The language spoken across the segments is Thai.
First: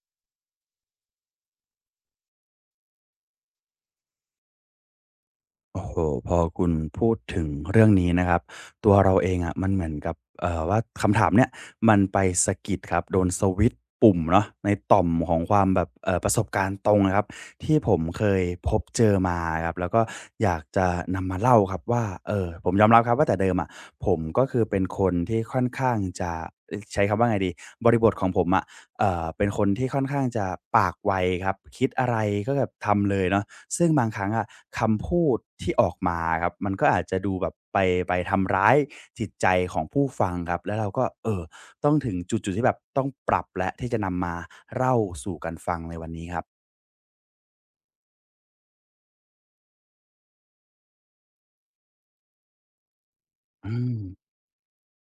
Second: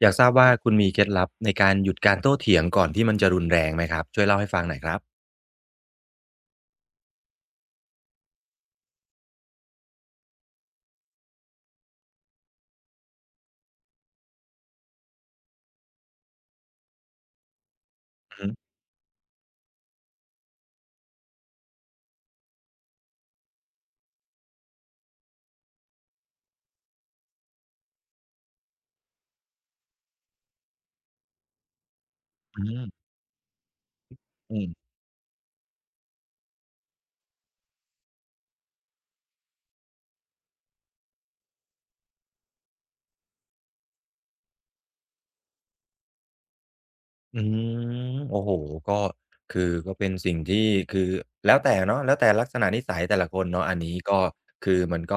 อยากทราบว่าคุณมีเคล็ดลับในการหยุดการโต้เถียงก่อนที่มันจะรุนแรงไหมครับช่วยเล่าให้ฟังหน่อยครับโอ้โฮพอคุณพูดถึงเรื่องนี้นะครับตัวเราเองอะมันเหมือนกับว่าคำถามเนี้ยมันไปสะกิดครับโดนสวิตช์ปุ่มเนาะในต่อมของความแบบประสบการณ์ตรงอะครับที่ผมเคอือยฮึพบเจอมาครับแล้วก็อยากจะนำมาเล่าครับว่าผมยอมรับครับว่าแต่เดิมอะผมก็คือเป็นคนที่ค่อนข้างจะเอ๊ยใช้คำว่าไงดีบริบทของผมอะเป็นคนที่ค่อนข้างจะปากไวครับคิดอะไรก็อืแบบมทำเลยเนาะ ซึ่งบางครั้งอะอืมคำพูดที่ออกมาครับมันก็อาจจะดูแบบไปทำร้ายจิตใจของผู้ฟังครับแล้วเราก็เออต้องถึงจุดๆที่แบบต้องปรับและที่จะนำมาเล่าสู่กันฟังในวันนี้ครับอืมโอ้โฮก็คือก็เป็นสิ่งที่คือแล้วแต่เนาะแล้วแต่ลักษณะนิสัยแต่ละคนเนาะอือันมนี้ก็คือมันก็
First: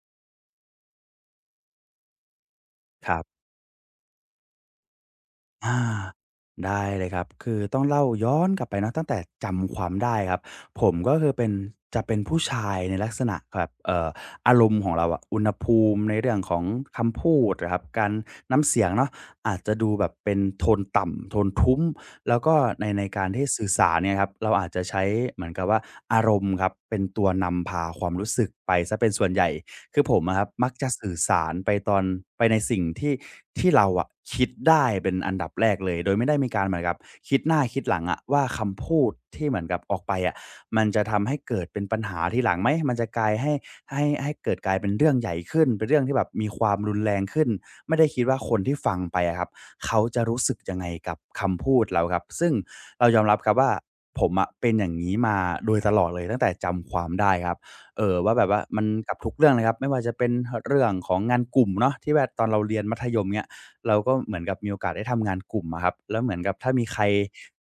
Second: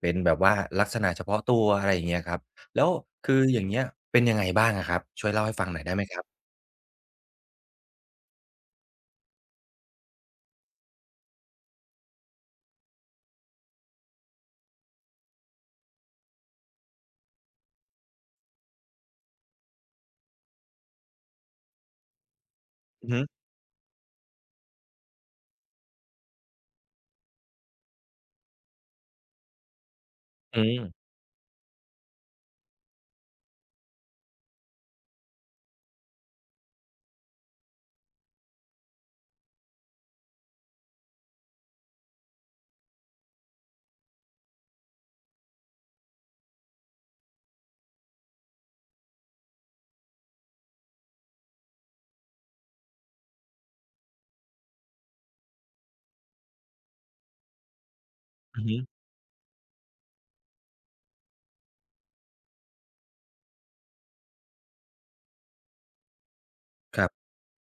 เป็นแบบว่าลักษณะเฉพาะตัวอะไรอย่างเงี้ยครับแล้วครับ คืออย่างเงี้ยเป็นยังไงบ้างอะครับช่วยเล่าให้ฟังหอาน่อยได้ไหมครับได้เลยครับคือต้องเล่าย้อนกลับไปเนาะตั้งแต่จำความได้ครับผมก็คือเป็นจะเป็นผู้ชายในลักษณะแบบอารมณ์ของเราอะอุณหภูมิในเรื่องของคำพูดอะครับการน้ำเสียงเนาะอาจจะดูแบบเป็นโทนต่ำโทนทุ้มแล้วก็ในอือฮึการที่สื่อสารเนี่ยครับเราอาจจะใช้เหมือนกับว่าอารมณ์ครับเป็นตัวนำพาความรู้สึกไปเสียเป็นส่วนใหญ่ คือผมอะครับอืมักมจะสื่อสารไปตอนไปในสิ่งที่ที่เราอะคิดได้เป็นอันดับแรกเลยโดยไม่ได้มีการเหมือนกับคิดหน้าคิดหลังอะว่าคำพูดที่เหมือนกับออกไปอะมันจะทำให้เกิดเป็นปัญหาทีหลังไหมมันจะกลายให้ให้เกิดกลายเป็นเรื่องใหญ่ขึ้นเป็นเรื่องที่แบบมีความรุนแรงขึ้นไม่ได้คิดว่าคนที่ฟังไปอะครับเขาจะรู้สึกยังไงกับคำพูดเราครับซึ่งเรายอมรับครับว่าผมอะเป็นอย่างนี้มาโดยตลอดเลยตั้งแต่จำความได้ครับ เออว่าแบบว่าอือฮึมันกับทุกเรื่องเลยครับไม่ว่าจะเป็นเรื่องของงานกลุ่มเนาะที่แบบตอนเราเรียนมัธยมเนี้ยเราก็เหมือนกับมีโอกาสได้ทำงานกลุ่มอะครับแล้วเหมือนกับถ้ามีใคครรับ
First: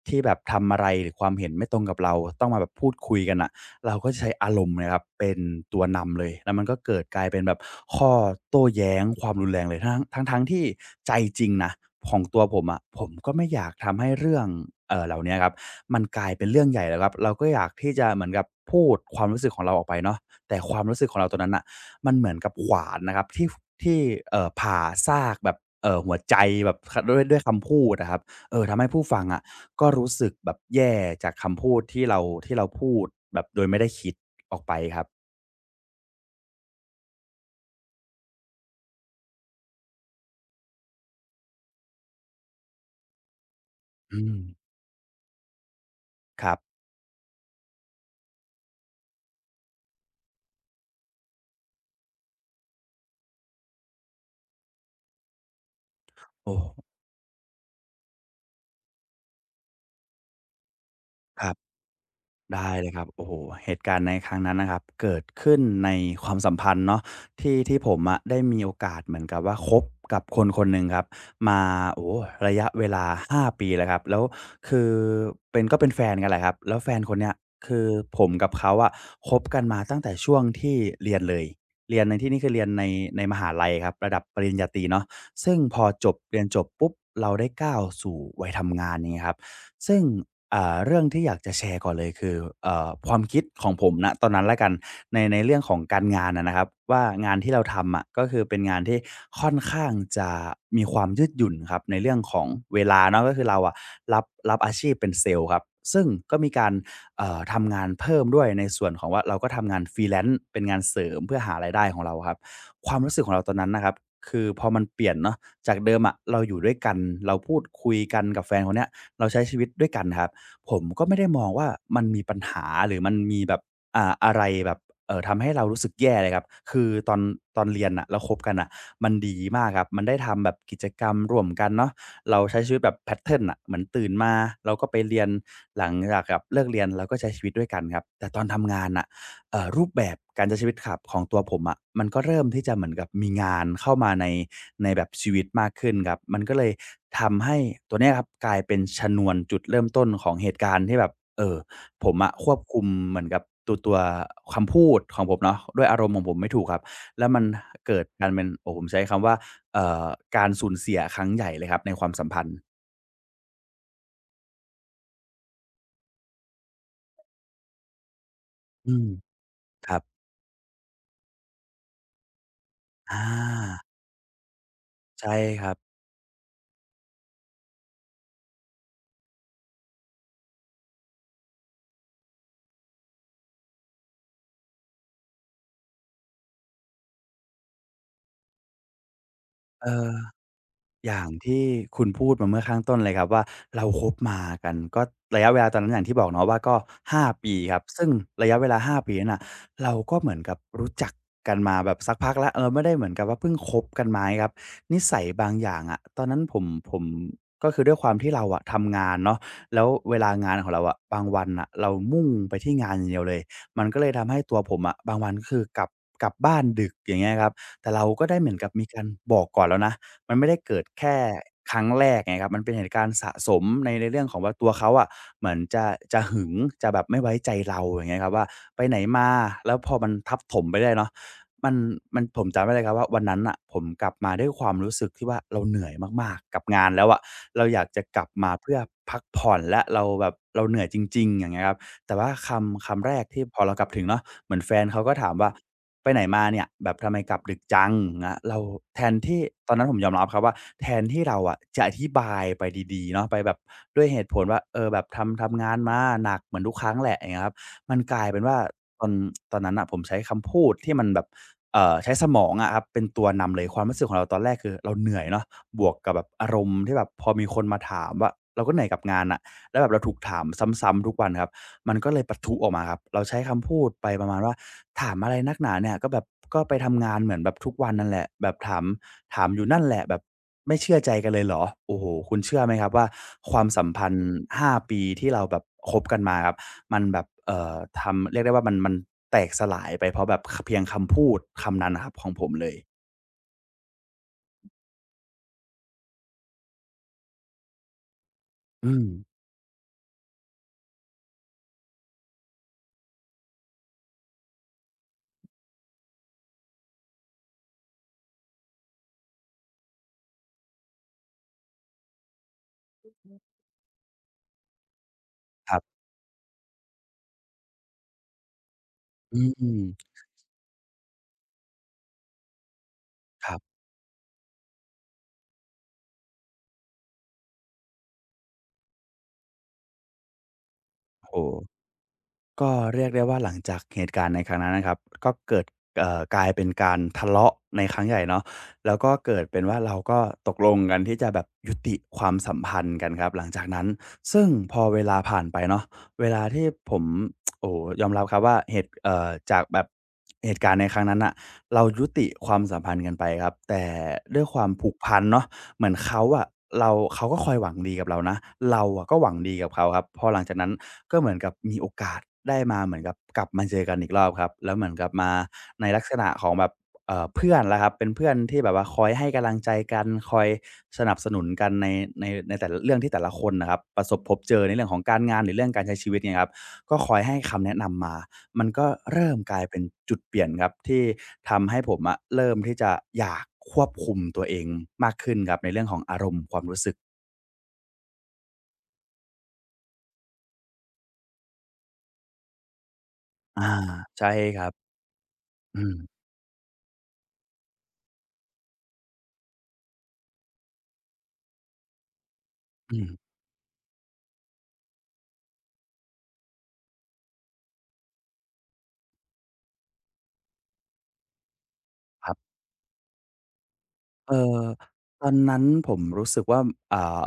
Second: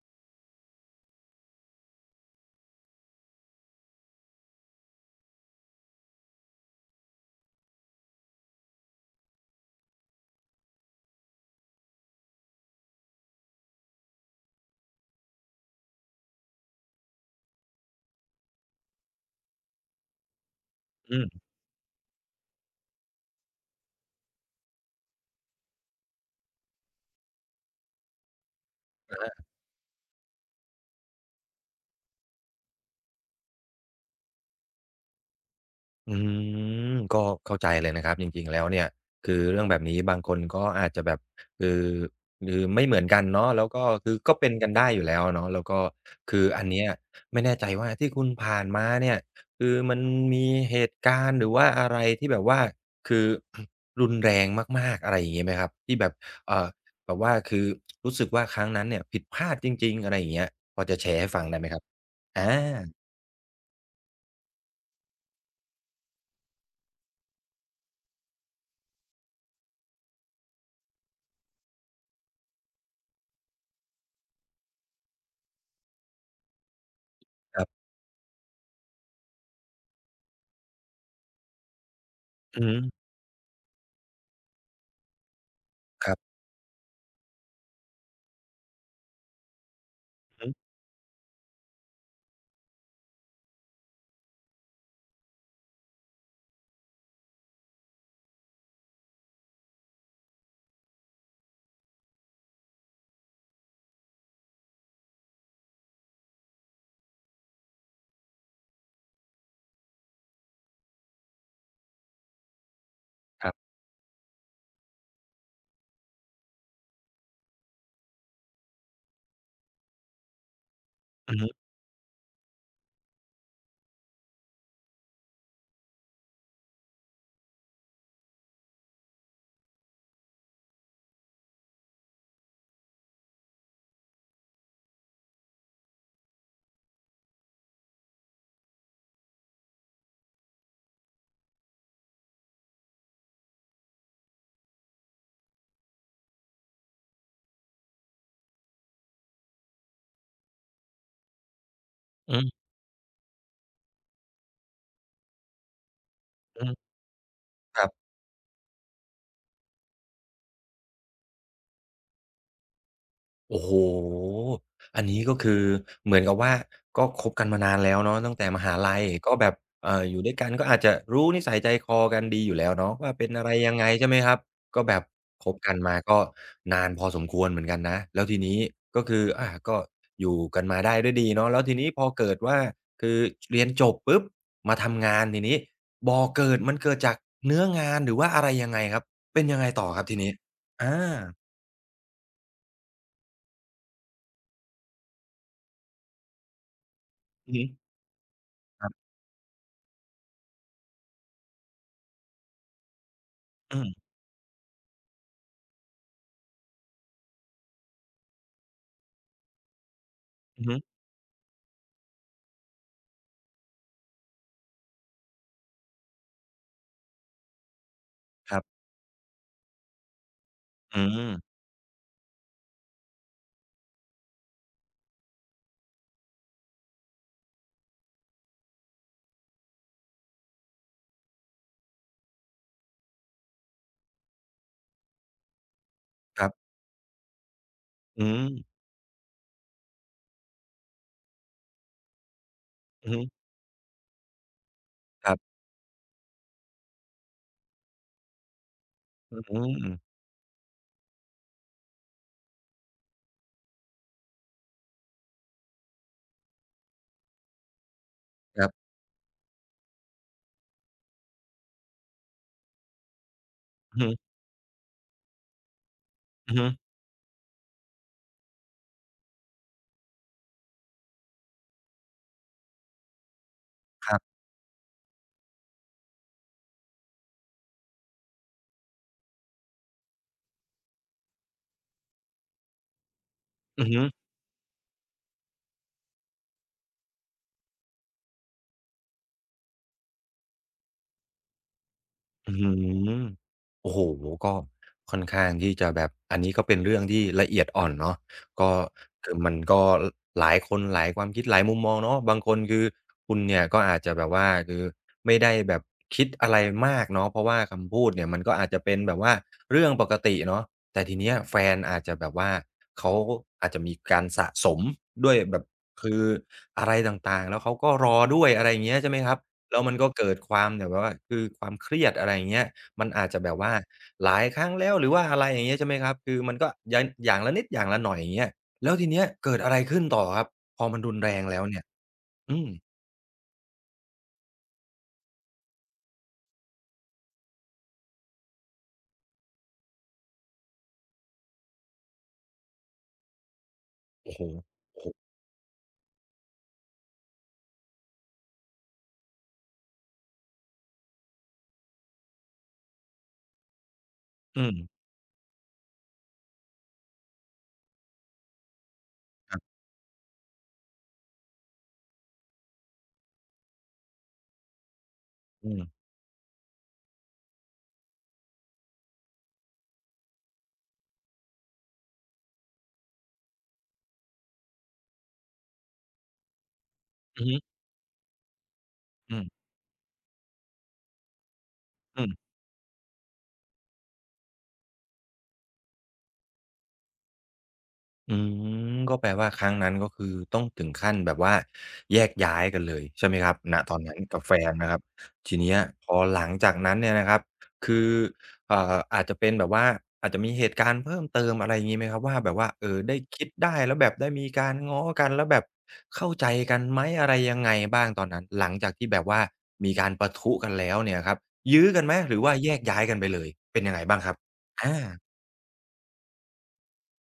ที่แบบทำอะไรหรือความเห็นไม่ตรงกับเราต้องมาแบบพูดคุยกันอะ เราก็จะใช้อารมณ์นะครับเป็นตัวนำเลยแล้วมันก็เกิดกลายเป็นแบบข้อโต้แย้งความรุนแรงเลยทั้งทงที่ใจจริงนะของตัวผมอะะผมก็ไม่อยากทำให้เรื่องเออเหล่านี้ครับมันกลายเป็นเรื่องใหญ่แล้วครับเราก็อยากที่จะเหมือนกับพูดความรู้สึกของเราออกไปเนาะแต่ความรู้สึกขอืองเราม ตัวนั้นอ่ะมันเหมือนกับขวานนะครับที่ผ่าซากแบบหัวใจแบบด้วยคำพูดอะครับเออทำให้ผู้ฟังอะ ก็รู้สึกแบบแย่จากคำพูดที่เราที่เราพูดแบบโดยไม่ได้คิดออกไปครับอืมก็เข้าใจเลยนะครับจริงๆแล้วเนี่ยคือเรื่องแบบนี้บางคนก็อาจจะแบบคือคือไม่เหมือนกันเนาะแล้วก็คืออืก็มเป็นกันได้อยู่แล้วเนาะแล้วก็คืคอรับอันเนี้ยไม่แน่ใจว่าที่คุณผ่านมาเนี่ยคือมันมีเหตุการณ์หรือว่าอะไรที่แบบว่าคือ รุนแรงมากๆอะไรอย่างงี้ไหมครับที่แบบเอ่โอ้อแบบว่าคือรู้สึกว่าครั้งนั้นเนี่ยผิดพลาดจริงๆอะไรอย่างเงี้ยพอจะแชร์ให้ฟัคงรัได้ไหมบ ครับอาได้เลยครับโอ้โหเหตุการณ์ในครั้งนั้นนะครับเกิดขึ้นในความสัมพันธ์เนาะที่ผมอะได้มีโอกาสเหมือนกับว่าคบกับคนคนหนึ่งครับมาโอ้ระยะเวลา5ปีแล้วครับแล้วคือเป็นก็เป็นแฟนกันแหละครับแล้วแฟนคนเนี้ยครัคืบอผมกับเขาอะคบกันมาตั้งแต่ช่วงที่เรียนเลยเรียนในที่นี้คืออืเรีอยนฮึในมหาลัยครับระดับปริญญาตรีเนาะซึ่งพอจครับบเรียนจบปุ๊บเราได้ก้าวสู่วัยทำงานอย่างเงี้ยครับซึ่ง อือฮึอ่าเรื่องที่อยากจะแชร์ก่อนเลยคือความคิดของผมนะตอนนั้นและกันในเรื่องของการงานนะครับว่างานที่เราทำอะก็คือเป็นงานที่ค่อนข้างจะมีความยืดหยุ่นครับในเรื่องของเวลาเนาะก็คือเราอะรับอาชีพเป็นเซลส์ครับซึ่งก็มีการทำงานเพิ่มด้วยในส่วนของว่าเราก็ทำงาน Freelance เป็นงานเสริมเพื่อหารายได้ของเราครับความรู้สึกของเราคตรัอนนั้นบนะครับคือพอมันเปลี่ยนเนาะจากเดิมอะเราอยู่ด้วยกันเราพูดคุยกันกับแฟนคนเนี้ยเราใช้ชีวิตด้วยกันครับ ผมก็ไม่ได้อือมอฮึงว่ามันมีปัญหาหรือมันมีแบบอะไรแบบทำให้เรารู้สึกแย่เลยครับคือตอนเรียนน่ะเราคบกันน่ะมันดีมากครับมันได้ทำแบบกิจกรรมร่วมกันเนาะเราใช้ชีวิตแบบแพตเทิร์นน่ะเหมือนตื่นมาเราก็ไปเรียนหลังจากแบบเลิกเรียนเราก็ใช้ชีวิตด้วยกันครับแต่ตอนทำงานน่ะ รูปแบบการใช้ชีวิตขับของตัวผมอะมันก็เริ่มที่จะเหมือนกับมีงานเข้ามาในในแบบชีวิตมากขึ้นครับมันก็เลยทำให้ตัวเนี้ยครับกลายเป็นชนวนจุดเริ่มต้นของเหตุการณ์ที่แบบเอ่อผมอะอืควบม คุมเหมือนกับตัวคำพูดของผมเนาะด้วยอารมณ์ของผมไม่ถูอืกครับมแล้วมันครัเกิดบการเป็นโอ้ผมใช้คำว่าเอ่อการสูญเสียครั้งใหญ่เลยครับในความสัมพันธ์โอ้โฮอันนี้ก็คือเหมือนกับว่าก็คบกันมานานแล้วเนาะตั้งแต่มหาอืลัยมก็แบบครัอยู่บด้วยกันก็อาจจะรู้นิสัยใจคอกันดีอยู่แล้วเนาะว่าอาเป็นอะไรยังไงใช่ไหมครับก็แบบใช่คบครักับนมาก็นานพอสมควรเหมือนกันนะแล้วทีนี้ก็คืออาก็อยู่กันมาได้ด้วยดีเนาะแล้วทีนี้พอเกิดว่าคือเรียนจบปุ๊บมาทำงานทีนี้บ่อเกิดมันเกิดจากเนื้องานหรือว่าอะไรยังไงครับเป็นยังไงต่อเอครับอ ทีนี้อาอย่างที่คุณพูดมาเมื่อข้างต้นเลยครับว่าเราคบมากันก็ระยะเวลาตอนนั้นอย่างที่บอกเนาะว่าก็ห้าอืปีอฮึครับซึ่งระยะเวลาครั5บ ปีนั้นน่ะเราก็เหมือนกับรู้จักกันมาแบบสักพักแล้วเออไม่ได้เหมือนกับว่าเพิ่งคอืบกัมนมาไงครับนิสัยบางอย่างอะตอนนั้นผมก็คือด้วยความที่เราอะทำงานเนาะแล้วเวลางานอืขอองฮึเราอะบางวันน่ะเรามุ่งไปที่งานอย่างเดียวเลยมันก็เลยทำให้ตัวผมอะบางวันก็คือกลับบ้านดึกอย่างเงี้ยครับแต่เราก็ได้เหมืคอนรักับบมีการบอกก่อนแล้วนะ มันไม่ได้เกิดอืแค่มครั้งแรกไงครับมันเป็นเหตุการณ์สะสมในในเรื่องของว่าตัวเขาอะเหมือนจะจะหึงจะแบบไม่ไว้ใจเราอย่างเงี้ยครับว่าไปไหนมาแล้วพอมันทับถมไปเรื่อยเนาะมันมันผมจำได้เลยครับว่าวันนั้นน่ะผมกลับมาด้วยความรู้สึกที่ว่าเราเหนื่อยมากครับๆกับงานแล้วอะเราอยากจะกอืลับมมาเพื่อพักผ่อนแล้วเราแบบเราเหนื่อยจริงๆอย่างเงี้ยครับแต่ว่าคำอือแรฮึกที่พอเรากลับถึงเนาะเหมือนแฟนเขาก็คถามรัว่า บไปไหนมาเนี่ยแบบทำไมกลับดึกจังนะ้เราแทนที่อืตอนนั้นผมมยอมรับครับว่าแทนที่เราอะจะอธิบายไปดีๆเนาะไปแบบด้วยเหตุผลว่าเออแบบทำงานมาหนักเหมือนทุกครั้งแหละอย่างเงี้ยครับมันกลายเป็นว่าครับตอนตอนนั้นน่ะผมใช้คำพูดที่มันแบบใช้สมองอะครับเป็นตัวนำเลยความอืรู้อสึกของเราฮึตอนแรกคือเราเหนื่อยเนาะบวกกับแบบอาอือรฮึมณ์ที่แบบพอมีคนมาถามว่าเราก็เหนื่อยกับงานน่ะแล้วแบบเราถูกถามซ้ำๆทุกวันครับมันก็เลยปะทุออกมาครับเราใช้คำพูดไปครัประบมาณว่า ถามอะไรนักหนาเนี่ยก็แบบก็ไปทำงานเหมือนแบบทุกวันนั่นแหละแบบถามอยู่นั่นแหละแบบไม่เชื่อใจกันเลยเหรอโอ้โฮคุณเชื่อไหมครับว่าความสัอืมอฮึ พันธ์5ปีที่เราแบบคบกันมาครับมันแบบทำเรียกได้ว่ามันแตกสลายไปเพราะแบบคเพียงคำพูดคำนั้นน่ะครับของผมอื้อเลฮืยอโอ้โฮก็ค่อนข้างที่จะแบบอันนี้ก็เป็นเรื่องที่ละเอียดอ่อนเนาะก็อืมคือมันก็ลหลายคนหลายความคิดหลายมุมมองเนาะบางคนคือคุณเนี่ยก็อาจจะแบบว่าคือไม่ได้แบบคิดอะไรมากเนาะเพราะว่าคำพูดเนี่ยมันก็อาจจะเป็นแบบว่าเรื่องปกติเนาะแต่ทีเนี้ยแฟนอาจจะแบบว่าเขาอาจจะมีการสะสมด้วยแบบครับคืออะไรต่างๆแล้วเขาก็รอด้วยอะไรอย่างเงี้ยใช่ไหมครัอืบ แล้วมมันก็เกิดความแบบว่าคือความเครียดอะไรอย่างเงี้ยมันอาจจะคแบรับว่าบหลายครั้งแล้วหรือว่าอะไรอย่างเงี้ยใช่ไหมครับคือมันก็ยันอย่างละนิดอย่างละหน่อยอย่างเงี้ยแล้วทีเนี้ยเกิดอะไรขึ้นต่อครับพอมันรุนโอ้แรโฮ งแล้วเนี่ยอืมก็เรียกได้ว่าหลังจากเหตุการณ์ในครั้งนั้นนะครับก็เกิดกลายเป็นการทะเลาะในครั้งใหญ่เนาะแล้วก็เกิดเป็นว่าเราก็ตกลงกันที่จะแบบยุติความสัมพันธ์กันครับหลังจากนั้นโอ้โฮซึ่งพอเวโอ้ลาโฮผ่านไปเนาะเวลาที่ผมโอ้โฮยอมรับครับว่าเหตุจากแบบเหตุการณ์ในครั้งนั้นน่ะเรายุติความสัมพันธ์กันไปครับแต่ด้วยคอืวามมผูกพันเนาะ เหมือนเขาอะเราเขาก็คอยหวังดีกับเรานะเราอะก็หวังดีครักับบเขาครับพอหลังจากนั้นก็เหมือนกับมีโอกาสได้มาเหมือนกับกลับมาเจอกันอีกรอบครับแล้วเหมือนกับมาอืในลักมษณะของแบบเพื่อนแล้วครับเป็นเพื่อนที่แบบว่าคอยให้กำลังใจกันคอยสนับสนุนกันในในแต่ละเรื่องที่แต่ละคนน่ะครับประสบพบเจอในเรื่องของการงานหรือเรื่องการใช้ชีวิตเนี่ยครับก็คอยให้อือฮึคำแนะนำมา มันก็เริ่อืมมกลายเป็นจุดเปลี่ยนครับที่ทำให้ผมอะอืม เริ่มที่จะอยากควบคุมตัวเองมากขึ้นครับในเรื่องของอารมณ์ความรู้สึกอืมก็แปลว่าครั้งนั้นก็คือต้องถึงขั้นแบบว่าแยกย้ายกันเลยใช่ไหมครับอาณตอนนั้นใช่กับแฟครันนะคบรับทีเนี้ยอืมพอหลังจากนั้นเนี่ยนะครับคืออาจจะเป็นแบบว่าอาจจะมีเหตุการณ์เพิ่มเติมอะไรอย่างงี้ไหมครับว่าแบบว่าอืมได้คิดได้แล้วแบบได้มีการง้อกันแล้วแบบเข้าใจกันไหมอะไรยังไงบ้างตอนนั้นหลังจากที่แบบว่ามีการปะทุกันแล้วเนี่ยครับยื้อกันไหมคหรัรือว่าบ แยกย้ายกันไปเลยเป็นยังไงบ้างครับเอ่ออาตอนนั้นผมรู้สึกว่าอ่า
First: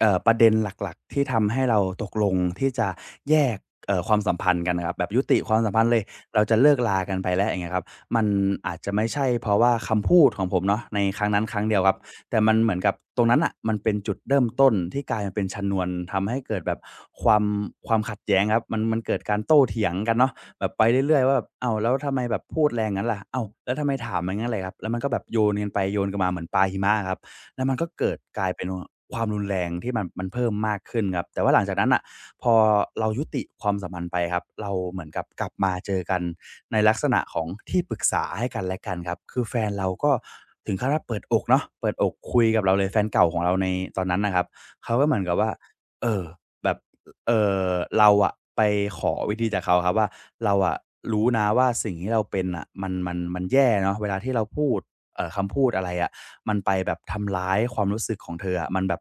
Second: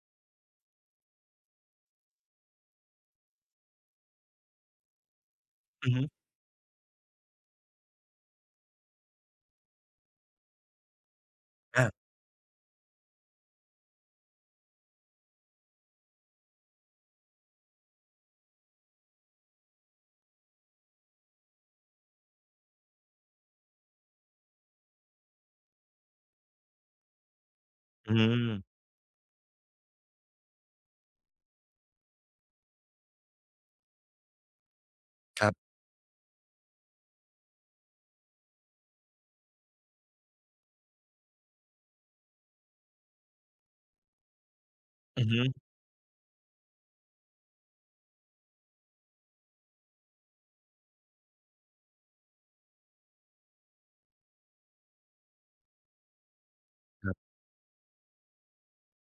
ประเด็นหลักๆที่ทำให้เราตกลงที่จะแยกความสัมพันธ์กันน่ะครับแบบยุติความสัมพันอืธ์อเลยฮึเราจะเลิกลากันไปแล้วอย่างเงี้ยครับมันอาจจะไม่ใช่เพราะว่าคำพูดของผมเนาะในครั้งนั้นครั้งเดียวอาครับแต่มันเหมือนกับตรงนั้นน่ะมันเป็นจุดเริ่มต้นที่กลายมาเป็นชนวนทำให้เกิดแบบความความขัดแย้งครับมันเกิดการโต้เถียงกันเนาะ แบบไปเรื่อยๆว่าแบบอ้าวแล้วทำไมแบบพูดแรงงั้นล่ะอ้าวแล้วทำไมถามมันงงั้นล่ะครับแล้วมันก็แบบโยนกันไปโยนกันมาเหมือนปลาหิมะอะครับแล้วมันก็อืเกิดมกลายเป็นวความรุนแรงที่มันเพิ่มมากขึ้นครับแต่ว่าหลังจากนั้นน่ะพอเรายุติความสัมพันธ์ไปครับเราเหมือนกับกคลัรับบมาเจอกันในลักษณะของที่ปรึกษาให้กันและกันครับคือแฟนเราก็ถึงขั้นว่าเปิดอกเนาะเปิดอกคุยกับเราเลยแฟนเก่าของเราในตอนนั้นน่ะครับเขาก็เหมืออืนอกับฮึ ว่าเออแบบ เออเราอะไปขอวิธีจากเขาครับว่าเราอะรู้นะว่าสิ่งที่เราเป็นอะมันแย่เนาะเวลาที่เราพูดคำพูดอะไรอะมันไปแบบทำร้ายความรู้สึกของเธออะมันแบบ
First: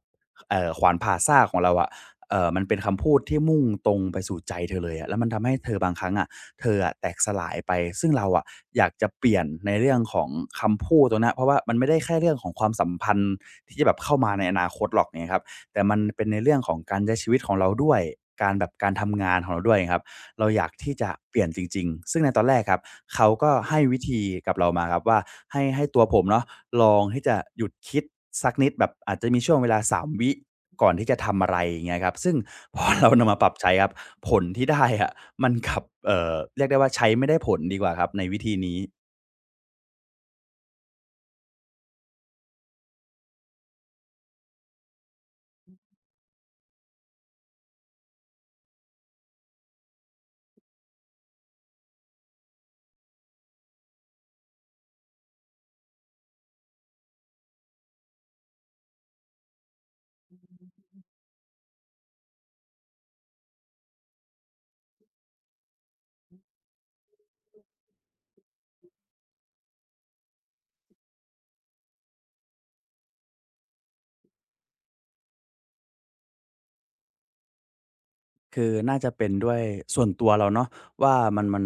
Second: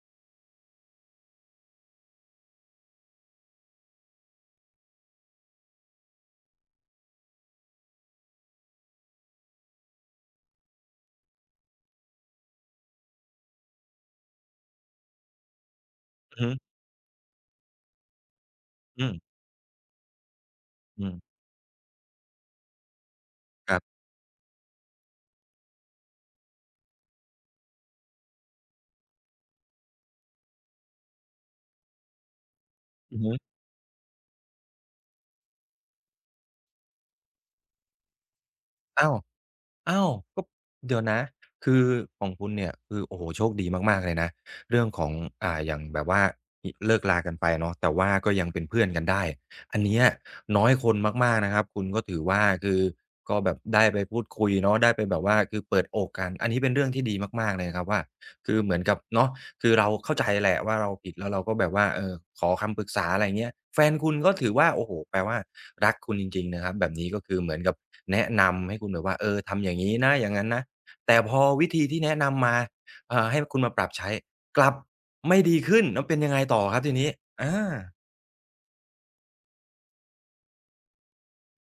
ขวานผ่าซากของเราอะเออมันเป็นคำพูดที่มุ่งตรงไปสู่ใจเธอเลยอะแล้วมันทำให้เธอบางครั้งอะเธออะแตกสลายไปซึ่งเราอะอยากจะเปลี่ยนในเรื่องของคำพูดตรงเนี้ยเพราะว่ามันไม่ได้แค่เรื่องของความสัมพันธ์ที่จะแบบเข้ามาในอนาคตหรอกเนี่ยครับ แต่มันเป็นในอือฮึเรื่องของการใช้ชีวิตของเราด้วยการแบบการอืมทำงานของเราด้วยครับเราอยากที่อืจะมเปลี่ยนจริงๆซึ่งในตอนแรกครับเขาก็คให้รัวิบธีกับเรามาครับว่าให้ตัวผมเนาะลองที่จะหยุดคิดสักนิดแบบอาจจะมีช่วงเวลาสามวิก่อนที่จะทำอะไรอย่างเงี้ยครับซึ่ง พอเราอือนำมาปรัฮึบใช้ครับผลที่ได้อะมันกลับเรียกได้ว่าใช้ไม่ได้ผลดีกว่าครับในวิธีนี้ อ้าวอ้าวก็เดี๋ยวนะ คือของคุณเนี่ย คือโอ้โฮโชคดีมากๆเลยนะ เรื่องของอ่าอย่างแบบว่าอเลิกลากันไปเนาะแต่ว่าก็ยังเป็นเพื่อนกันได้ อันเนี้ยน้อยคนมากๆนะครับคุณก็ถือว่าคือก็แบบได้ไปพูดคุยเนาะได้ไปแบบว่าคือเปิดอกกันอันนี้เป็นเรื่องที่ดีมากๆเลยครับว่า คือเหมือนกับเนาะคือเราเข้าใจแหละว่าเราผิดแล้วเราก็แบบว่าเออขอคำปรึกษาอะไรเงี้ยแฟนคุณก็ถือว่าโอ้โฮแปลว่ารักคุณจริงๆนะครับแบบนี้ก็คือเหมือนกับแนะนำให้คุณแบบว่าเออทำอย่างงี้นะอย่างงั้นนะแต่พอวิธีที่แนะนำมาให้คุณมาปรับใช้กลับไม่ดีขึ้นแล้วเป็นยังไงต่อครับทีนี้อาคือน่าจะเป็นด้วยส่วนตัวเราเนาะว่ามัน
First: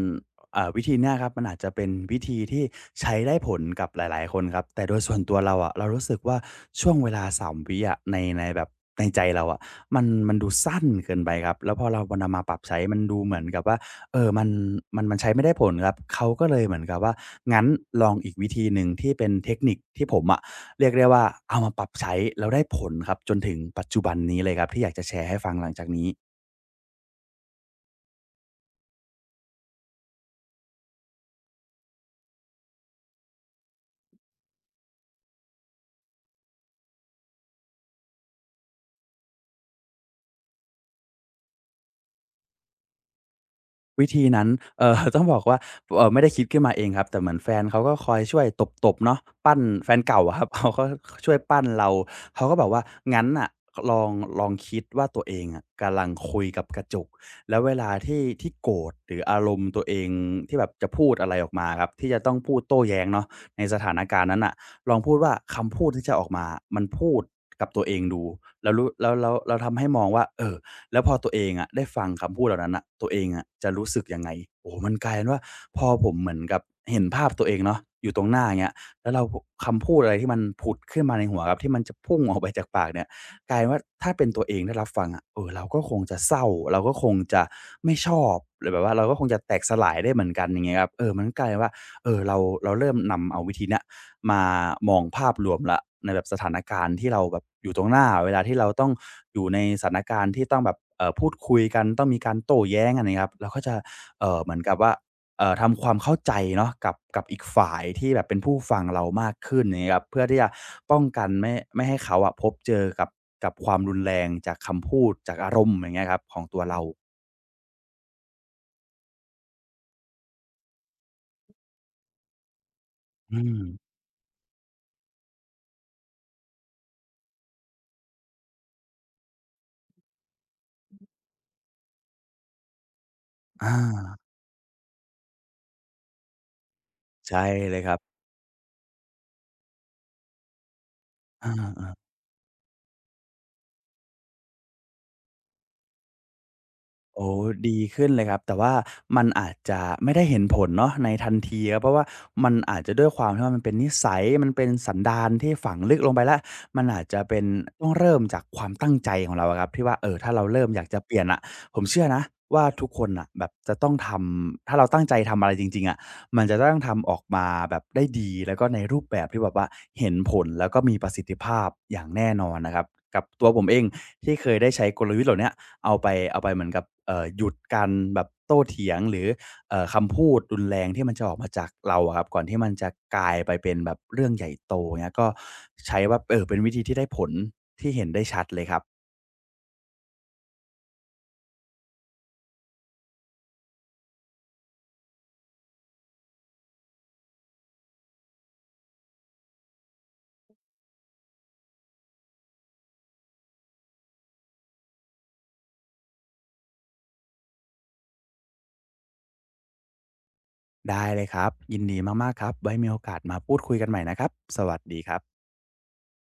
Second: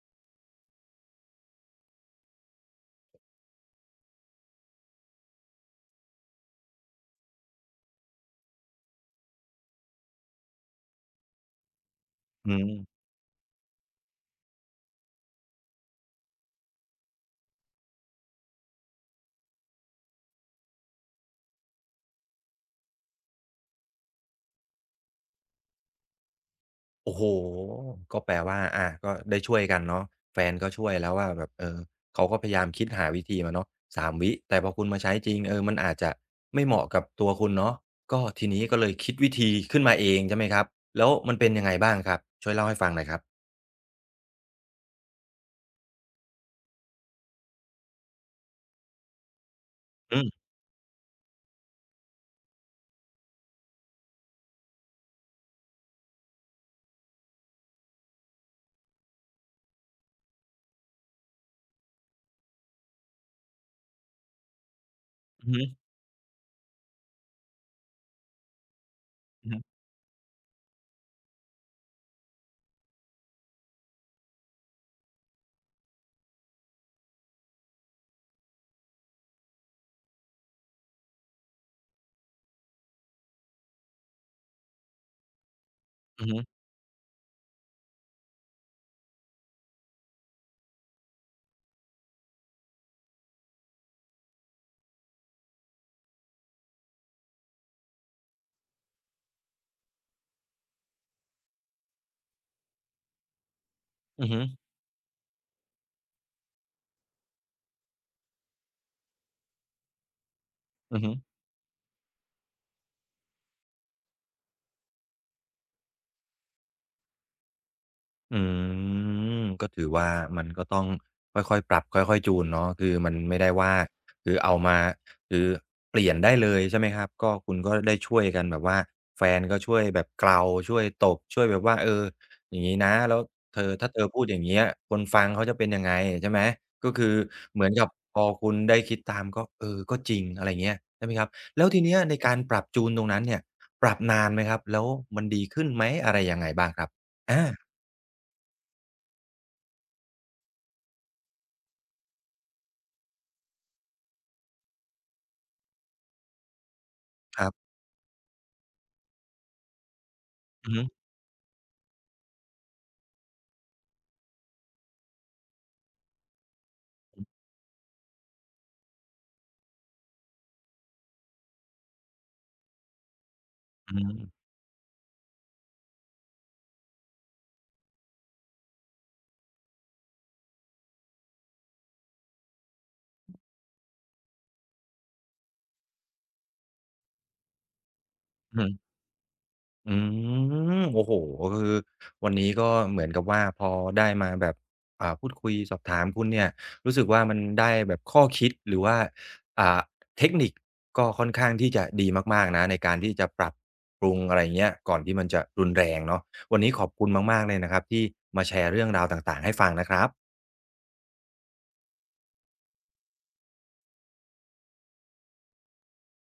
เอ่าวิธีเนี้ยครับมันอาจจะเป็นวิธีที่ใช้ได้ผลกับหลายๆคนครับแต่โดยส่วนตัวเราอะเรารู้สึกว่าช่วงเวลาสามวิอะในแบบในใจเราอะมันดูสั้นเกินไปครับแล้วพอเรามันนำมาอืปรับม ใช้มันดูเหมือนกับว่าเอ่อมันมันใช้ไม่ได้ผลครับเขาก็เลยเหมือนกับว่างั้นลองอีกวิธีหนึ่งที่เป็นเทคนิคที่ผมอะเรียกได้ว่าเอามาปรับใช้แล้วได้ผลครับจนถึงปัจจุบันนี้เลยครับที่อยากจะแชร์ให้ฟังหลังจากนี้ โอ้โฮก็แปลว่าอาก็ได้ช่วยกันเนาะแฟนก็ช่วยแล้วว่าแบบเออเขาก็พยายามคิดหาวิธีมาเนาะสามวิแต่พอคุณมาใช้จริงเออมันอาจจะไม่เหมาะกับตัวคุณเนาะก็ทีนี้ก็เลยคิดวิธีขึ้นมาเองใช่ไหมครับแล้วมันเป็นยังไงบ้างครับช่วยเล่าให้ฟังหน่อยครับวิธีนั้น ต้องบอกว่าไม่ได้คิดขึ้นมาเองครับแต่เหมือนแฟนเขาก็คอยช่วยตบๆเนาะปั้นแฟนอืเก่าอะคมรับ เขาก็ช่วยปั้นเราเขาก็บอกว่างั้นอ่ะลองลองคิดว่าตัวเองอะกำลังคุยกับกระจกแล้วเวลาที่โกรธหรืออารมณ์ตัวเองที่แบบจะพูดอะไรออกมาครับที่จะต้องพูดโต้แย้งเนาะในสถานการณ์นั้นอ่ะลองพูดว่าอือฮึคำพูดที่จะออกมามันพูดกับตัวเองดูแล้วรู้แล้วแล้วๆอือแลฮึทำให้มองว่าเออ แล้วพอตัวเองอะได้ฟังคำพูดเหล่านั้นอ่ะตัวเองอะจะรู้สึกยังไงโอ้โฮมันกลายเป็นว่าพอผมเหมือนกับเห็นภาพตัวเองเนาะอยู่ตรงหน้าอย่างเงี้ยแล้วเราคำพูดอะไรที่มันผุดขึ้นมาในหัวครับที่มันจะพุ่งออกไปจากปากเนี่ยกลายเป็นว่าถ้าเป็นตัวเองได้รับฟังอะเออเราก็คงจะอือเศฮึร้าเราก็คงจะไม่ชอบหรือแบบว่าเราก็คงจะแตกสลายได้เหมือนกันอย่างเงี้ยครับเออมันก็กลายเป็นว่าเออเราเริ่มนำเอาวิธีเนี้ย มามองภาพรวมแล้วในแบบสถานการณ์ที่เราแบบอยู่ตรงหน้าเวลาที่เราต้องอยู่ในสถานการณ์ที่ต้องแบบพูดคุยกันต้องมีการโต้แย้งกันเนี่ยครับเราก็จะอืเหมือนกับว่าทำความเข้าใจเนาะกับอีกฝ่ายที่แบบเป็นผู้ฟังเรามากขึ้นอย่างงี้ครับเพื่อที่จะป้อองฮึ กันไม่ให้เขาอะพบเจอกับความรุนแรงจากคำพูดจากอารมณ์อย่างเงี้ยครับของตัวเราอืมก็ถือว่ามันก็ต้องค่อยๆปรับค่อยๆจูนเนาะคือมันอืไม่ได้มว่าคือเอามาคือเปลี่ยนได้เลยใช่ไหมครับก็คุณก็ได้ช่วยกันแบบว่าแฟนก็ช่วยแบบเกลาช่วยตบช่วยแบบว่าเอออย่างงี้นะแล้วเธออาถ้าเธอพูดอย่างเงี้ยคนฟังเขาจะเป็นยังไงใช่ไหมก็คือใช่เหมือนเลยกัคบรับพอคุณได้คิดตามก็เออก็จริงอะไรเงี้ยใช่ไหมครับอแล้วทีา เนี้ยในการปรับจูนตรงนั้นเนี่ยปรับนานไหมครับแล้วมันดีขึ้นไหมอะไรยังไงบ้างครับโอ้อาดีขึ้นเลยครับแต่ว่ามันอาจจะไม่ได้เห็นผลเนาะในทันทีครับเพราะว่ามันอาจจะด้วยความที่ว่ามันเป็นนิสัยมันเป็นสันดานที่ฝังลึกลงไปแล้วมันอาจจะเป็คนรับ ต้องเริ่มจากความตั้งใจของเราอะครับที่ว่าเออถ้าเราเริ่มอืออฮึยากจะเปลี่ยนอะผมเชื่อนะว่าทุกคนอะแบบจะต้องทำถ้าเราตั้งใจทำอะไรจริงๆอะมันจะต้องทำออกมาแบบได้ดีแล้วก็ในรูปแบบที่แบบว่าเห็นผลแล้วก็มีประสิทธิภาพอย่างแน่นอนนะครับกับตัวผมเองอืที่มเคยได้ใช้กลยุทธ์เหล่าเนี้ย เอาไปเอาไปเหมือนกับหยุดการแบบโต้เถียงหรือคำพูดรุนแรงที่มันจะออกมาจากเราอะครับก่อนที่มันจะกลายไปเป็นแบบเรื่องใหญ่โตเงี้ยก็ใช้ว่าเออเป็นวิธีที่ได้ผลที่เห็นได้ชัดเลอืยครับมอืมโอ้โฮคือวันนี้ก็เหมือนกับว่าพอได้มาแบบอ่าพูดคุยสอบถามคุณเนี่ยรู้สึกว่ามันได้แบบข้อคิดหรือว่าอ่าเทคนิคก็ค่อนข้างที่จะดีมากๆนะในการที่จะปรับปรุงอะไรอย่างเงี้ยก่อนที่มันจะรุนแรงเนาะวันนี้ขอบคุณมากๆเลยนะครับที่มาแชร์เรื่องราวต่างๆให้ฟังนะครับได้เลยครับยินดีมากๆครับไว้มีโอกาสมาพูดคุยกันใหม่นะครับสวัสดีครับ